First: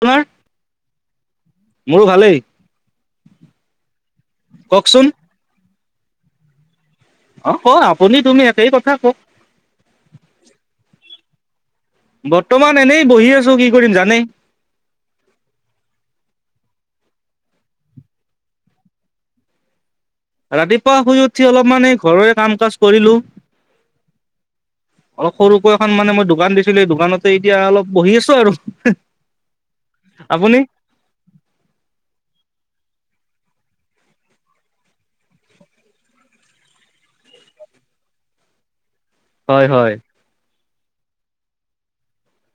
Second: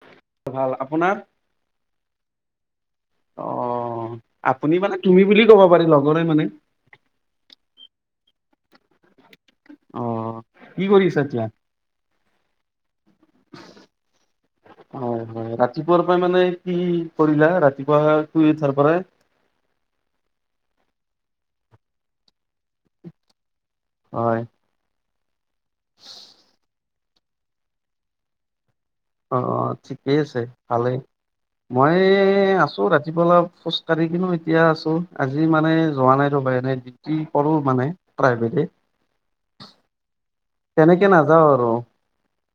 আপোনাৰ ভাল আপোনাৰ মোৰো ভালেই অ আপুনি মানে কওকচোন তুমি বুলি কব পাৰি লগৰে মানে অ হয় আপুনি তুমি একেই কথা কও অ কি কৰিছা এতিয়া বৰ্তমান এনেই বহি আছো কি কৰিম জানেই হয় হয় ৰাতিপুৱাৰ পৰা মানে কি কৰিলা ৰাতিপুৱা শুই উঠাৰ পৰা ৰাতিপুৱা শুই উঠি অলপমানে ঘৰৰে কাম কাজ কৰিলো হয় অলপ সৰুকৈ এখন মানে মই দোকান দিছিলো এই দোকানতে এতিয়া অলপ বহি আছো আৰু অ অ ঠিকেই আছে আপুনি ভালেই মই আছো ৰাতি ৰাতিপুৱা অলপ খোজ কাঢ়ি দিলোঁ এতিয়া আছো আজি মানে যোৱা নাই ৰ'বা এনেই ডিউটি কৰো মানে [unintelligible] প্ৰাইভেট এ হয় হয় তেনেকে নাযাওঁ আৰু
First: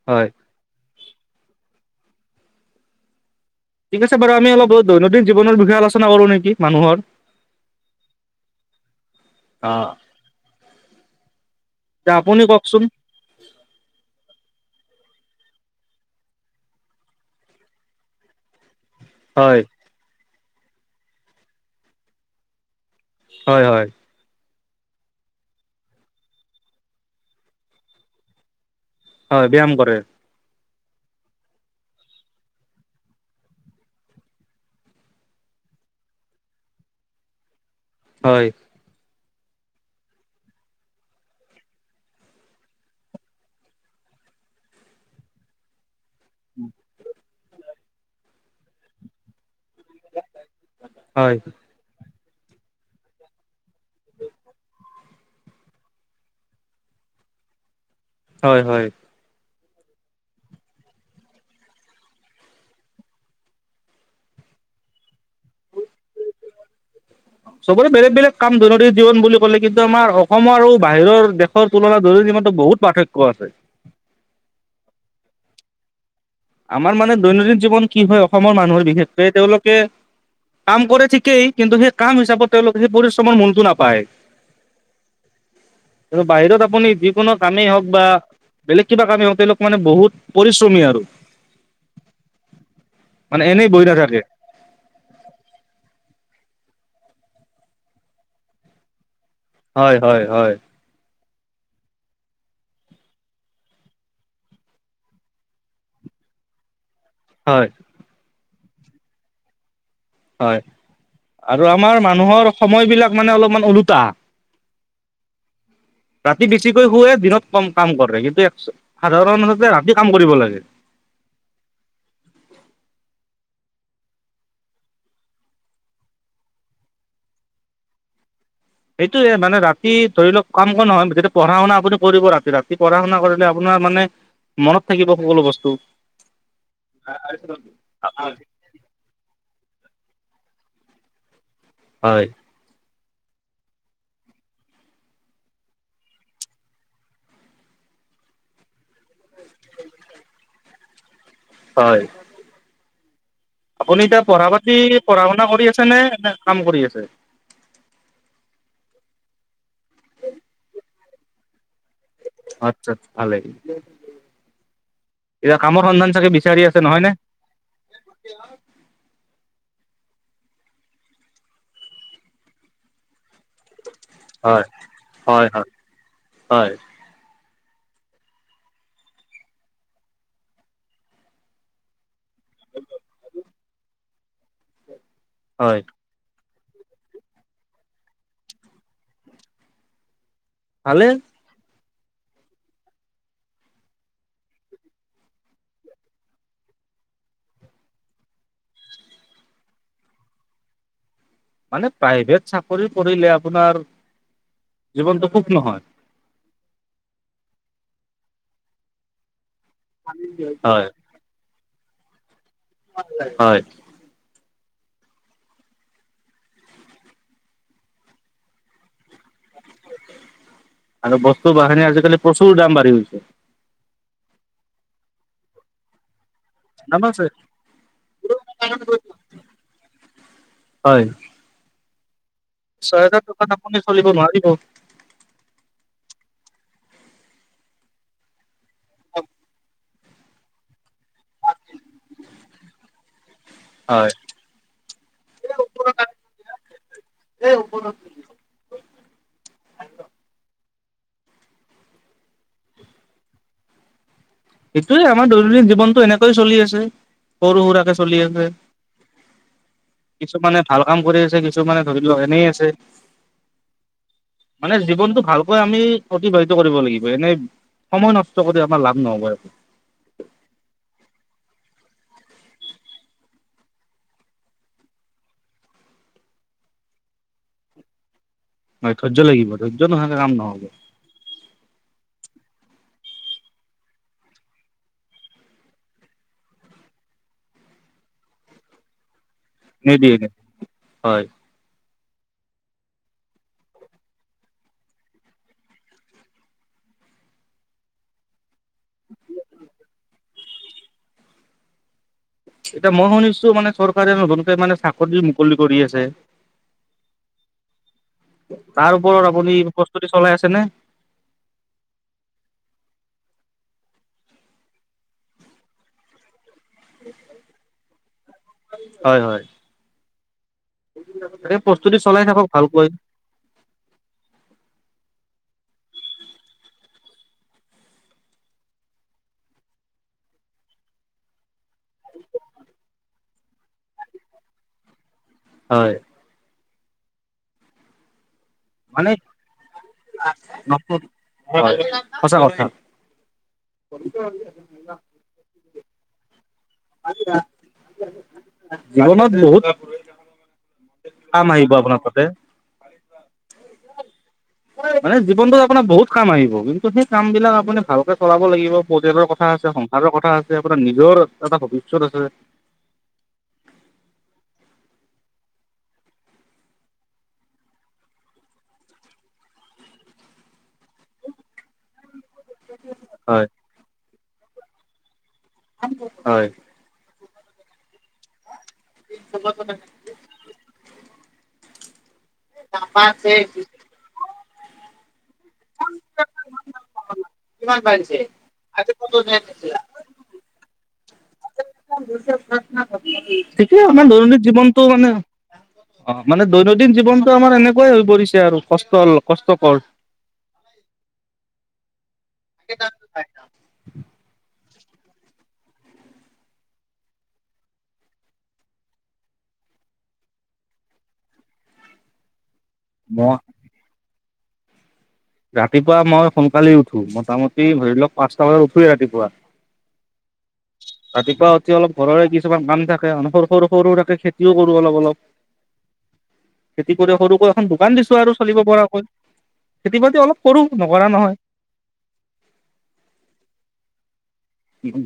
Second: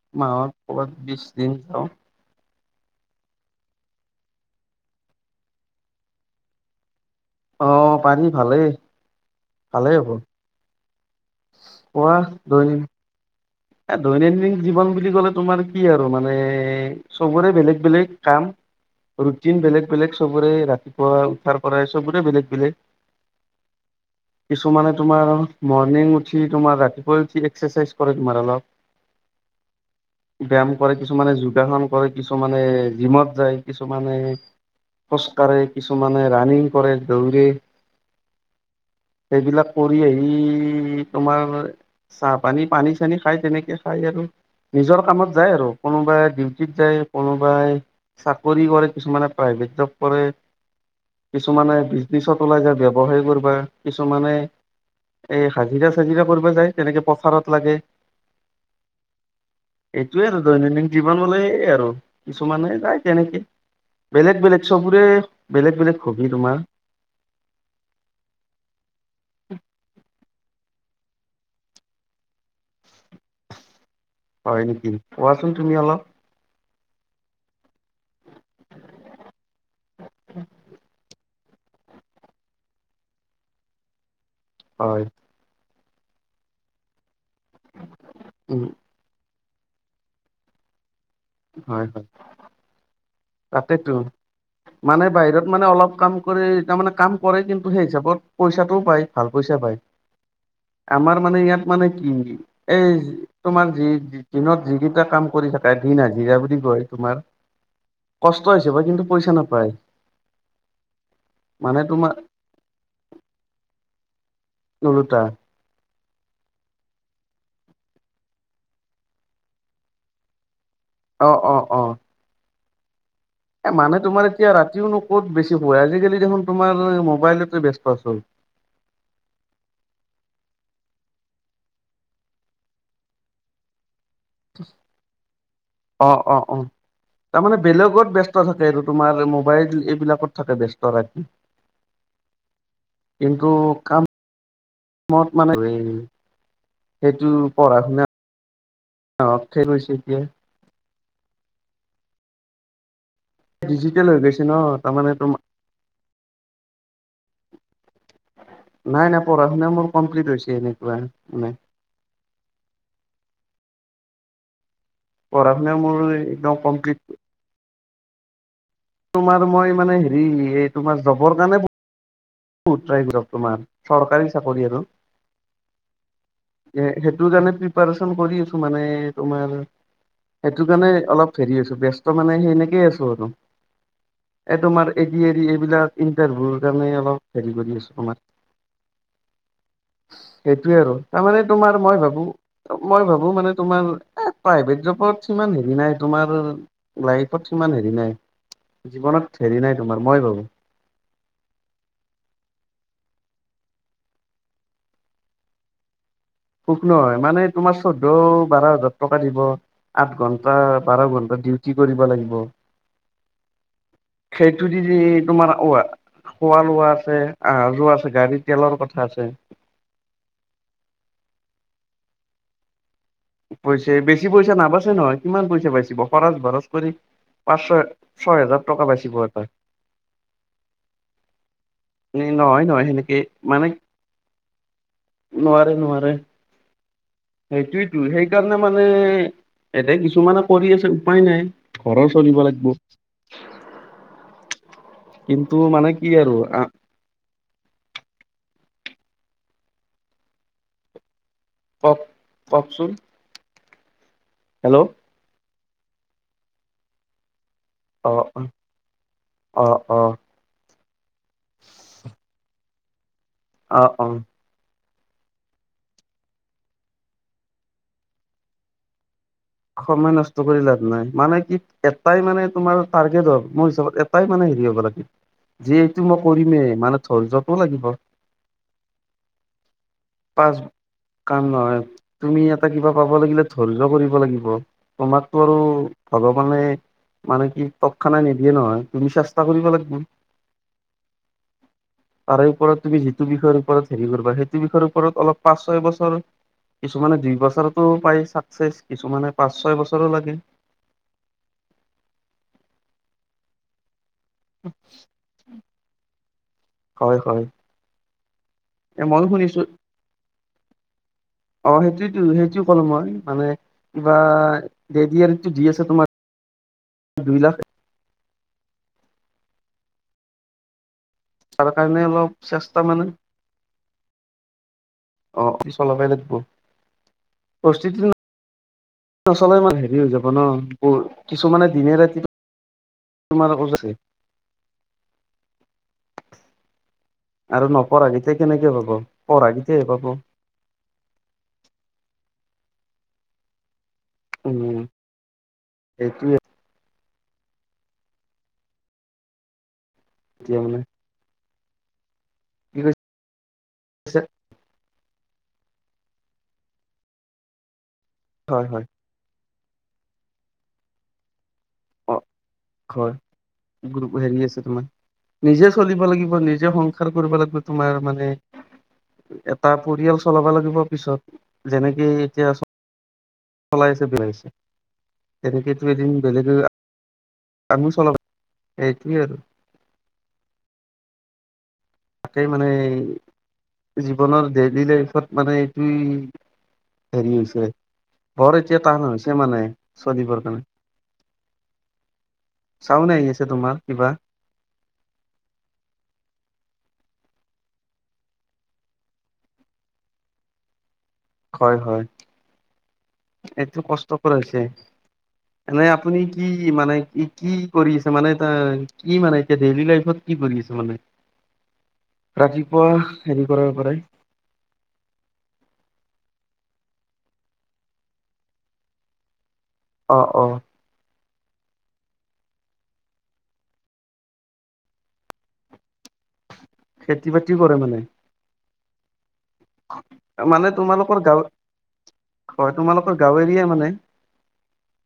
হয় মাহত কৰোবাত বিশ দিন যাওঁ ঠিক আছে বাৰু আমি অলপ দৈনন্দিন জীৱনৰ বিষয়ে আলোচনা কৰো নেকি মানুৰ অ পাৰি ভালেই ভালেই হ'ব তে পোৱা আপুনি কওকচোন দৈনিক এ দৈনন্দিন জীৱন বুলি ক'লে তোমাৰ কি আৰু মানে চবৰে বেলেগ বেলেগ কাম ৰুটিন হয় বেলেগ বেলেগ চবৰে ৰাতিপুৱা উঠাৰ কৰা চবৰে বেলেগ বেলেগ হয় হয় কিছুমানে তোমাৰ মৰ্ণিং উঠি তোমাৰ ৰাতিপুৱাই উঠি এক্সাৰচাইজ কৰে তোমাৰ অলপ হয় ব্যায়াম কৰে ব্যায়াম কৰে কিছুমানে যোগাসন কৰে কিছুমানে জিমত যায় কিছুমানে খোজ কাঢ়ে কিছুমানে ৰানিং কৰে দৌৰে হয় সেইবিলাক কৰি আহি তোমাৰ চাহ পানী পানী খাই তেনেকে খাই আৰু নিজৰ কামত যায় আৰু কোনোবাই ডিউটিত যায় কোনোবাই চাকৰি কৰে কিছুমানে প্ৰাইভেট জব কৰে হয় কিছুমানে পিছত ওলাই যায় ব্যৱসায় কৰিবা কিছুমানে এই হাজিৰা চাজিৰা কৰিব যায় তেনেকে পথাৰত লাগে। হয় হয় এইটোয়ে আৰু দৈনন্দিন জীৱন হলে আৰু কিছুমানে যায় তেনেকে বেলেগ বেলেগ চবৰে বেলেগ বেলেগ হবি তোমাৰ চবৰে বেলেগ বেলেগ কাম দৈনন্দিন জীৱন বুলি ক'লে কিন্তু আমাৰ অসমৰ আৰু বাহিৰৰ [unintelligible] দেশৰ তুলনা ধৰি নিমানটো বহুত পাৰ্থক্য আছে। [unintelligible] হয় নেকি কোৱাচোন তুমি অলপ আমাৰ মানে দৈনন্দিন জীৱন কি হয় অসমৰ মানুহৰ বিশেষকে তেওঁলোকে কাম কৰে ঠিকেই কিন্তু সেই কাম হিচাপত তেওঁলোকে সেই পৰিশ্ৰমৰ মূলটো নাপায়। হয় বাহিৰত আপুনি যিকোনো কামেই হওঁক বা উম বেলেগ কিবা কামেই হওক তেওঁলোক মানে বহুত পৰিশ্ৰমী আৰু। হয় হয়। মানে এনেই বহি তাকেতো নাথাকে মানে বাহিৰত মানে অলপ কাম কৰি তাৰ মানে কাম কৰে কিন্তু সেই হিচাপত পইচাটোও পায়। ভাল পইচা পায়। হয় হয় হয় আমাৰ মানে ইয়াত মানে কি এই তোমাৰ যি দি - দিনত যিকেইটা কাম কৰি থাকে দিন হাজিৰা বুলি কয়। তোমাৰ হয় কষ্ট হিচাপে কিন্তু পইচা নাপায়। হয় আৰু মানে আমাৰ তোমাৰ মানুহৰ সময় বিলাক মানে অলপমান ওলোটা। ওলোটা। ৰাতি বেছিকৈ শুৱে দিনত কম কাম কৰে কিন্তু একচু সাধাৰণতে ৰাতি কাম কৰিব লাগে। অ' অ' অ'। এ মানে তোমাৰ এতিয়া ৰাতিও নো ক'ত বেছি শোৱে, আজিকালি দেখোন তোমাৰ মোবাইলটোতে ব্যস্ত চব। সেইটোৱে মানে ৰাতি ধৰি লওক কাম ক নহয় যেতিয়া পঢ়া শুনা আপুনি কৰিব ৰাতি ৰাতি পঢ়া শুনা কৰিলে আপোনাৰ মানে মনত থাকিব সকলো বস্তু। অ অ অ তাৰমানে বেলেগত ব্যস্ত থাকে, এইটো তোমাৰ মোবাইল এইবিলাকত থাকে ব্যস্ত ৰাতি। হয়। কিন্তু কাম [unintelligible] মানে [unintelligible] সেইটো পঢ়া শুনা অ' [unintelligible] হয়। আপুনি ডিজিটেল হৈ এতিয়া গৈছে পঢ়া ন পাতি - তাৰমানে পঢ়া তোম শুনা কৰি আছে নে, নে কাম কৰি আছে? নাই নাই পঢ়া শুনা মোৰ কমপ্লিট হৈছে এনেকুৱা মানে। আচ্ছা, ভাল লাগিল। পঢ়া এতিয়া শুনা কামৰ মোৰ সন্ধান চাগে একদম বিচাৰি আছে কমপ্লিট নহয়নে? তোমাৰ মই মানে হেৰি এই তোমাৰ জবৰ কাৰণে বহুত ট্ৰাই [unintelligible] তোমাৰ। চৰকাৰী চাকৰি হয়, আৰু হয়, হয়, হয়। এ সেইটো জানে প্ৰিপাৰেচন কৰি আছো মানে তোমাৰ সেটো কাৰণে অলপ হেৰি আছো ব্যচ ত মানে সেনেকে আছো আৰু এ তোমাৰ এ দি এৰি হয়, এইবিলাক ইন্টাৰভূল সেইকাৰণে অলপ হেৰি কৰি আছো তোমাৰ। সেইটোৱে আৰু ভালে তাৰমানে তোমাৰ মই ভাবো, মই ভাবো মানে তোমাৰ প্ৰাইভেট জবত সিমান হেৰি নাই, তোমাৰ লাইফত সিমান হেৰি নাই। জীৱনত হেৰি নাই তোমাৰ মই ভাবো। মানে প্ৰাইভেট চাকৰি কৰিলে আপোনাৰ জীৱনটো সুখ নহয়। সুখ নহয় মানে তোমাৰ চৈধ্য ও বাৰ হাজাৰ টকা দিব। আঠ ঘন্টা, হয়, বাৰ ঘন্টা ডিউটি কৰিব লাগিব। হয়। সেইতো দি দি তোমাৰ অৱা খোৱা লোৱা আছে, আহা যোৱা আছে, গাড়ীৰ তেলৰ কথা আছে। আৰু বস্তু বাহানী আজিকালি প্ৰচুৰ দাম বাঢ়ি গৈছে। হৈছে। বেছি পইচা নাবাছে নহয় কিমান পইচা বাচিব! খৰচ বৰচ কৰি দাম আছে। পাঁচ ছয় - ছয় হেজাৰ টকা বাচিব এটা। হয়। নি নহয় নহয় সেনেকে ছহেজাৰ টকাত মানে, আপুনি চলিব নোৱাৰিব। নোৱাৰে নোৱাৰে। সেইটোইতো সেইকাৰণে মানে এতে কিছুমানে কৰি আছে‌ উপায় নাই ঘৰৰ চলিব লাগব। কিন্তু মানে কি আৰু আ [unintelligible] কক, ককচোন? সেইটোয়ে আমাৰ দৈনন্দিন জীৱনটো এনেকৈ চলি আছে সৰু সুৰাকে অ চলি আছে। অ অ কিছুমানে ভাল কাম কৰি আছে কিছু মানে ধৰি লওক এনেই আছে আহ অ মানে জীৱনটো ভালকৈ আমি অতিবাহিত কৰিব লাগিব এনে সময় নষ্ট কৰি আমাৰ লাভ নহ'ব সময় নষ্ট কৰি লাভ নাই মানে কি এটাই মানে তোমাৰ টাৰ্গেট হ'ল মোৰ হিচাপত এটাই মানে হেৰি হ'ব লাগে যে এইটো মই কৰিমে মানে ধৈৰ্যটো লাগিব নহয় ধৈৰ্য লাগিব ধৈৰ্য নোহোৱাকে কাম পাঁচ নহ'ব কাম নহয় তুমি ইয়াত কিবা পাব লাগিলে ধৈৰ্য কৰিব লাগিব ব তোমাকতো আৰু ভগৱানে মানে কি তৎক্ষণাৎ নিদিয়ে নহয় তুমি চেছ নিদিয়ে হয় তাৰে ওপৰত তুমি যিটো বিষয়ৰ ওপৰত হেৰি কৰিবা সেইটো বিষয়ৰ ওপৰত অলপ পাঁচ ছয় বছৰ কিছুমানে দুই বছৰতো পায় চাকচেচ কিছুমানে পাঁচ ছয় বছৰো লাগে এতিয়া মই শুনিছোঁ মানে ধৰ চৰকাৰে নতুনকে মানে চাকৰি মুকলি কৰি আছে হয় হয় তাৰ এ ময়ো ওপৰত আপুনি শুনিছো প্ৰস্তুতি চলাই আছে নে অ সেইটোয়েতো সেইটো ক'লো মই মানে কিবা এ দি আৰ ই টো দি আছে তোমাৰ দুই লাখ হয় হয় তাৰ প্ৰস্তুতি কাৰণে চলাই অলপ থাকক চেষ্টা ভালকৈ মানে অ অফিচৰ পৰা আহিলে দিব পৰিস্থিতি [unintelligible] নচলে ইমান হেৰি হৈ যাব ন প কিছুমানে দিনে ৰাতিয়ে তোমাৰ গছ আকে হয় আৰু নপৰা যে তে কেনেকে হ'ব মানে পঢ়া কেইটাই হে পাব হয় সঁচা কথা উম [unintelligible] সেইটোয়ে জীৱনত বহুত তেতিয়াহলে কাম আহিব আপোনাৰ তাতে কি কৈছে মানে জীৱনটোত আপোনাৰ বহুত কাম আহিব কিন্তু সেই কাম বিলাক আপুনি ভালকে চলাব হয় লাগিব হয় পৰিয়ালৰ কথা কথা আছে সংসাৰৰ কথা আছে আপোনাৰ নিজৰ এটা ভৱিষ্যত অ আছে হয় গ্ৰুপ হেৰি আছে তোমাৰ নিজে চলিব লাগিব নিজে সংসাৰ কৰিব লাগিব তোমাৰ মানে এটা পৰিয়াল চলাব লাগিব পিছত যেনেকে এতিয়া হয় চলাইছে বিলাইছে তেনেকেটো এদিন হয় বেলেগে আমিও চলাব এইটোৱেই আৰু কে মানে জীৱনৰ ডেইলি লাইফত মানে এইটোয়েই হেৰি হৈছে বৰ এতিয়া টান হৈছে মানে চলিবৰ কাৰণে চাউন আহি আছে তোমাৰ ঠিকেই আছে কিবা দৈনন্দিন জীৱনটো মানে অ মানে দৈনন্দিন জী জীৱনটো আমাৰ এনেকুৱাই হৈ পৰিছে আৰু কষ্ট অল কষ্টকৰ হয় হয় এইটো কষ্ট পুৰা হৈছে এনে আপুনি কি মানে কি কি কৰি আছে মানে এটা কি মানে এতিয়া ডেইলি লাইফত কি কৰি কিছুমানে ৰাতিপুৱা মই হেৰি কৰাৰ পৰাই ৰাতিপুৱা মই সোনকালে উঠো মোটামুটি ধৰি লওক পাঁচটা বজাত উঠোৱেই ৰাতিপুৱা অ অ ৰাতিপুৱাই উঠি অলপ ঘৰৰে কিছুমান কাম থাকে, সৰু সৰু সৰু থাকে খেতিও কৰো অলপ অলপ। খেতি কৰি সৰুকৈ বাতি এখন কৰে মানে দোকান দিছো আৰু চলিব পৰাকৈ। খেতি বাতি অলপ কৰো মানে নকৰা তোমালোকৰ নহয় গাঁও, হয় তোমালোকৰ গাওঁ এৰিয়া মানে?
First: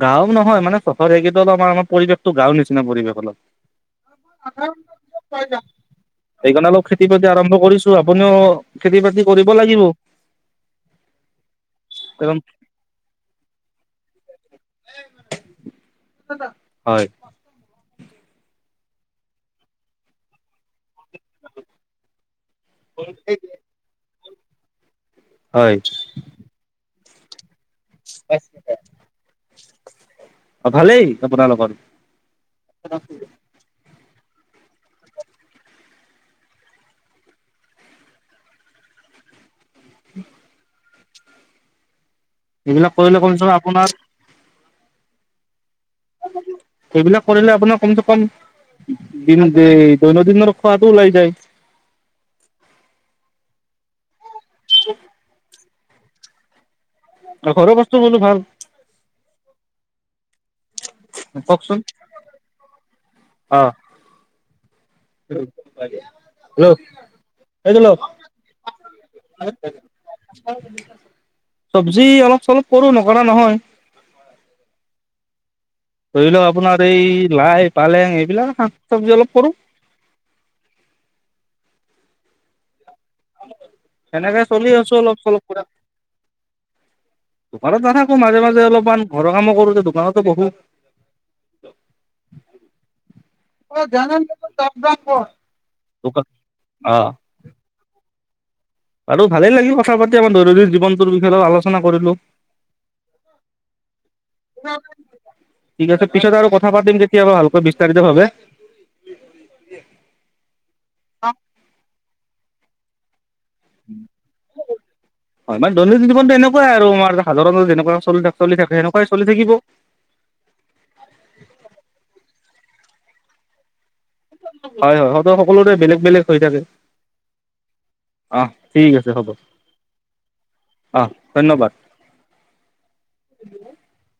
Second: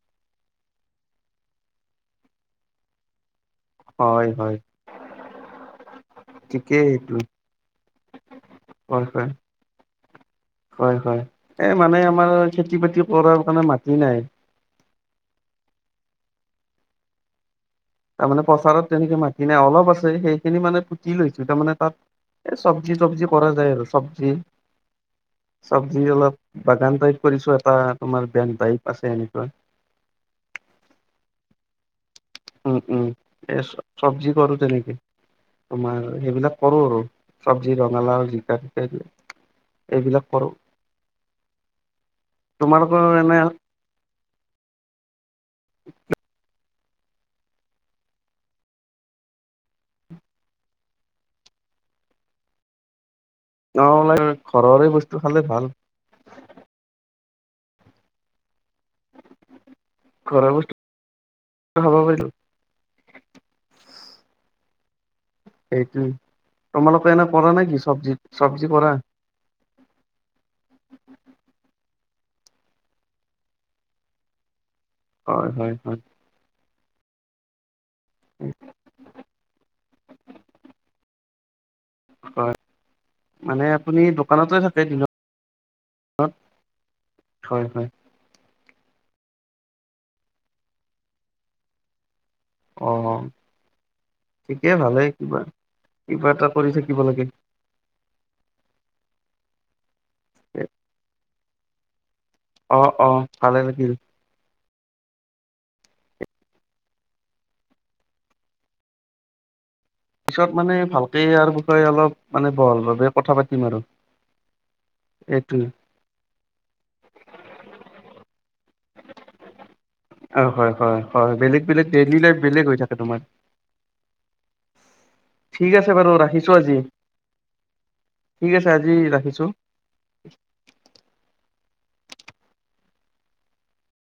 গাওঁ নহয় মানে চহৰেকেইটা আমাৰ পৰিৱেশতো গাওঁ নিচিনা পৰিৱেশ অলপ। হয় হয়। সেইকাৰণে অলপ ঠিকেই খেতি সেইটো বাতি আৰম্ভ কৰিছো, আপুনিও খেতি হয় বাতি হয় কৰিব লাগিব। হয় হয় এ মানে আমাৰ কাৰণ খেতি বাতি কৰাৰ কাৰণে মাটি নাই। হয়। তাৰমানে পথাৰত তেনেকে মাতি নাই অলপ আছে সেইখিনি মানে পুতি লৈছো তাৰমানে তাত এই চব্জি তবজি কৰা যায় আৰু চব্জি হয় চবজি অলপ বাগান টাইপ কৰিছো এটা তোমাৰ বেন টাইপ আছে এনেকুৱা। অ ভালেই আপোনালোকৰ? উম উম এই চব্জি কৰোতে নেকি তোমাৰ সেইবিলাক কৰো আৰু চব্জি ৰঙালাও জিকা চিকা এইবিলাক এইবিলাক কৰোঁ। এইবিলাক কৰিলে এনে কমচে কম আপোনাৰ সেইবিলাক কৰিলে আপোনাৰ কম চে কম দিনত যে দৈনন্দনৰ খোৱাটো ওলাই যায়। অ ওলাই ঘৰৰে বস্তু খালে ভাল। ঘৰৰ বস্তু হলো ভাল। ঘৰৰ বস্তু ল'ব পাহৰিলোঁ। আহ। সেইটোৱেই হেল্ল' তোমালোকে এনে কৰা নে কি চবজি চবজি কৰা? [unintelligible] চবজি অলপ চলপ কৰো নকৰা নহয়। হয় হয়। হয় ধৰি লওঁক আপোনাৰ এই লাই পালেং এইবিলাকে শাক চবজি অলপ কৰো। হয়। মানে আপুনি সেনেকে দোকানতে চলি থাকে আছোঁ দিনত অলপ চলপ কৰি। হয় দোকানত হয় নাথাকোঁ মাজে মাজে অলপ কিছোমান ঘৰৰ কামো কৰো যে দোকানতো বহোঁ। অ ঠিকেই ভালেই কিবা দোকান কিবা এটা কৰি অ থাকিব লাগে। আৰু ভালেই লাগিল কথা পাতি আমাৰ দৈনন্দিন জীৱনটোৰ বিষয়ে লগত আলোচনা কৰিলোঁ। অ অ ভালে লাগিল। ঠিক আছে পিছত আৰু কথা পাতিম কেতিয়াবা ভালকৈ বিস্তাৰিত ভাবে। পিছত মানে ভালকে ইয়াৰ বিষয়ে অলপ মানে বহল ভাৱে কথা পাতিম আৰু। [inaudible] হয় মানে দৈনন্দিন জীৱনতো এনেকুৱাই আৰু আমাৰ সাধাৰণ যেনেকুৱা চলি থাকে সেনেকুৱাই চলি থাকিব। অ হয় হয় হয় বেলেগ বেলেগ ডেইলি লাইফ বেলেগ হৈ থাকে তোমাৰ। হয় হয় হয়তো ঠিক সকলোৰে আছে বেলেগ বাৰু বেলেগ হৈ ৰাখিছো থাকে। আজি আহ ঠিক আছে হ'ব আহ ধন্যবাদ। [inaudible]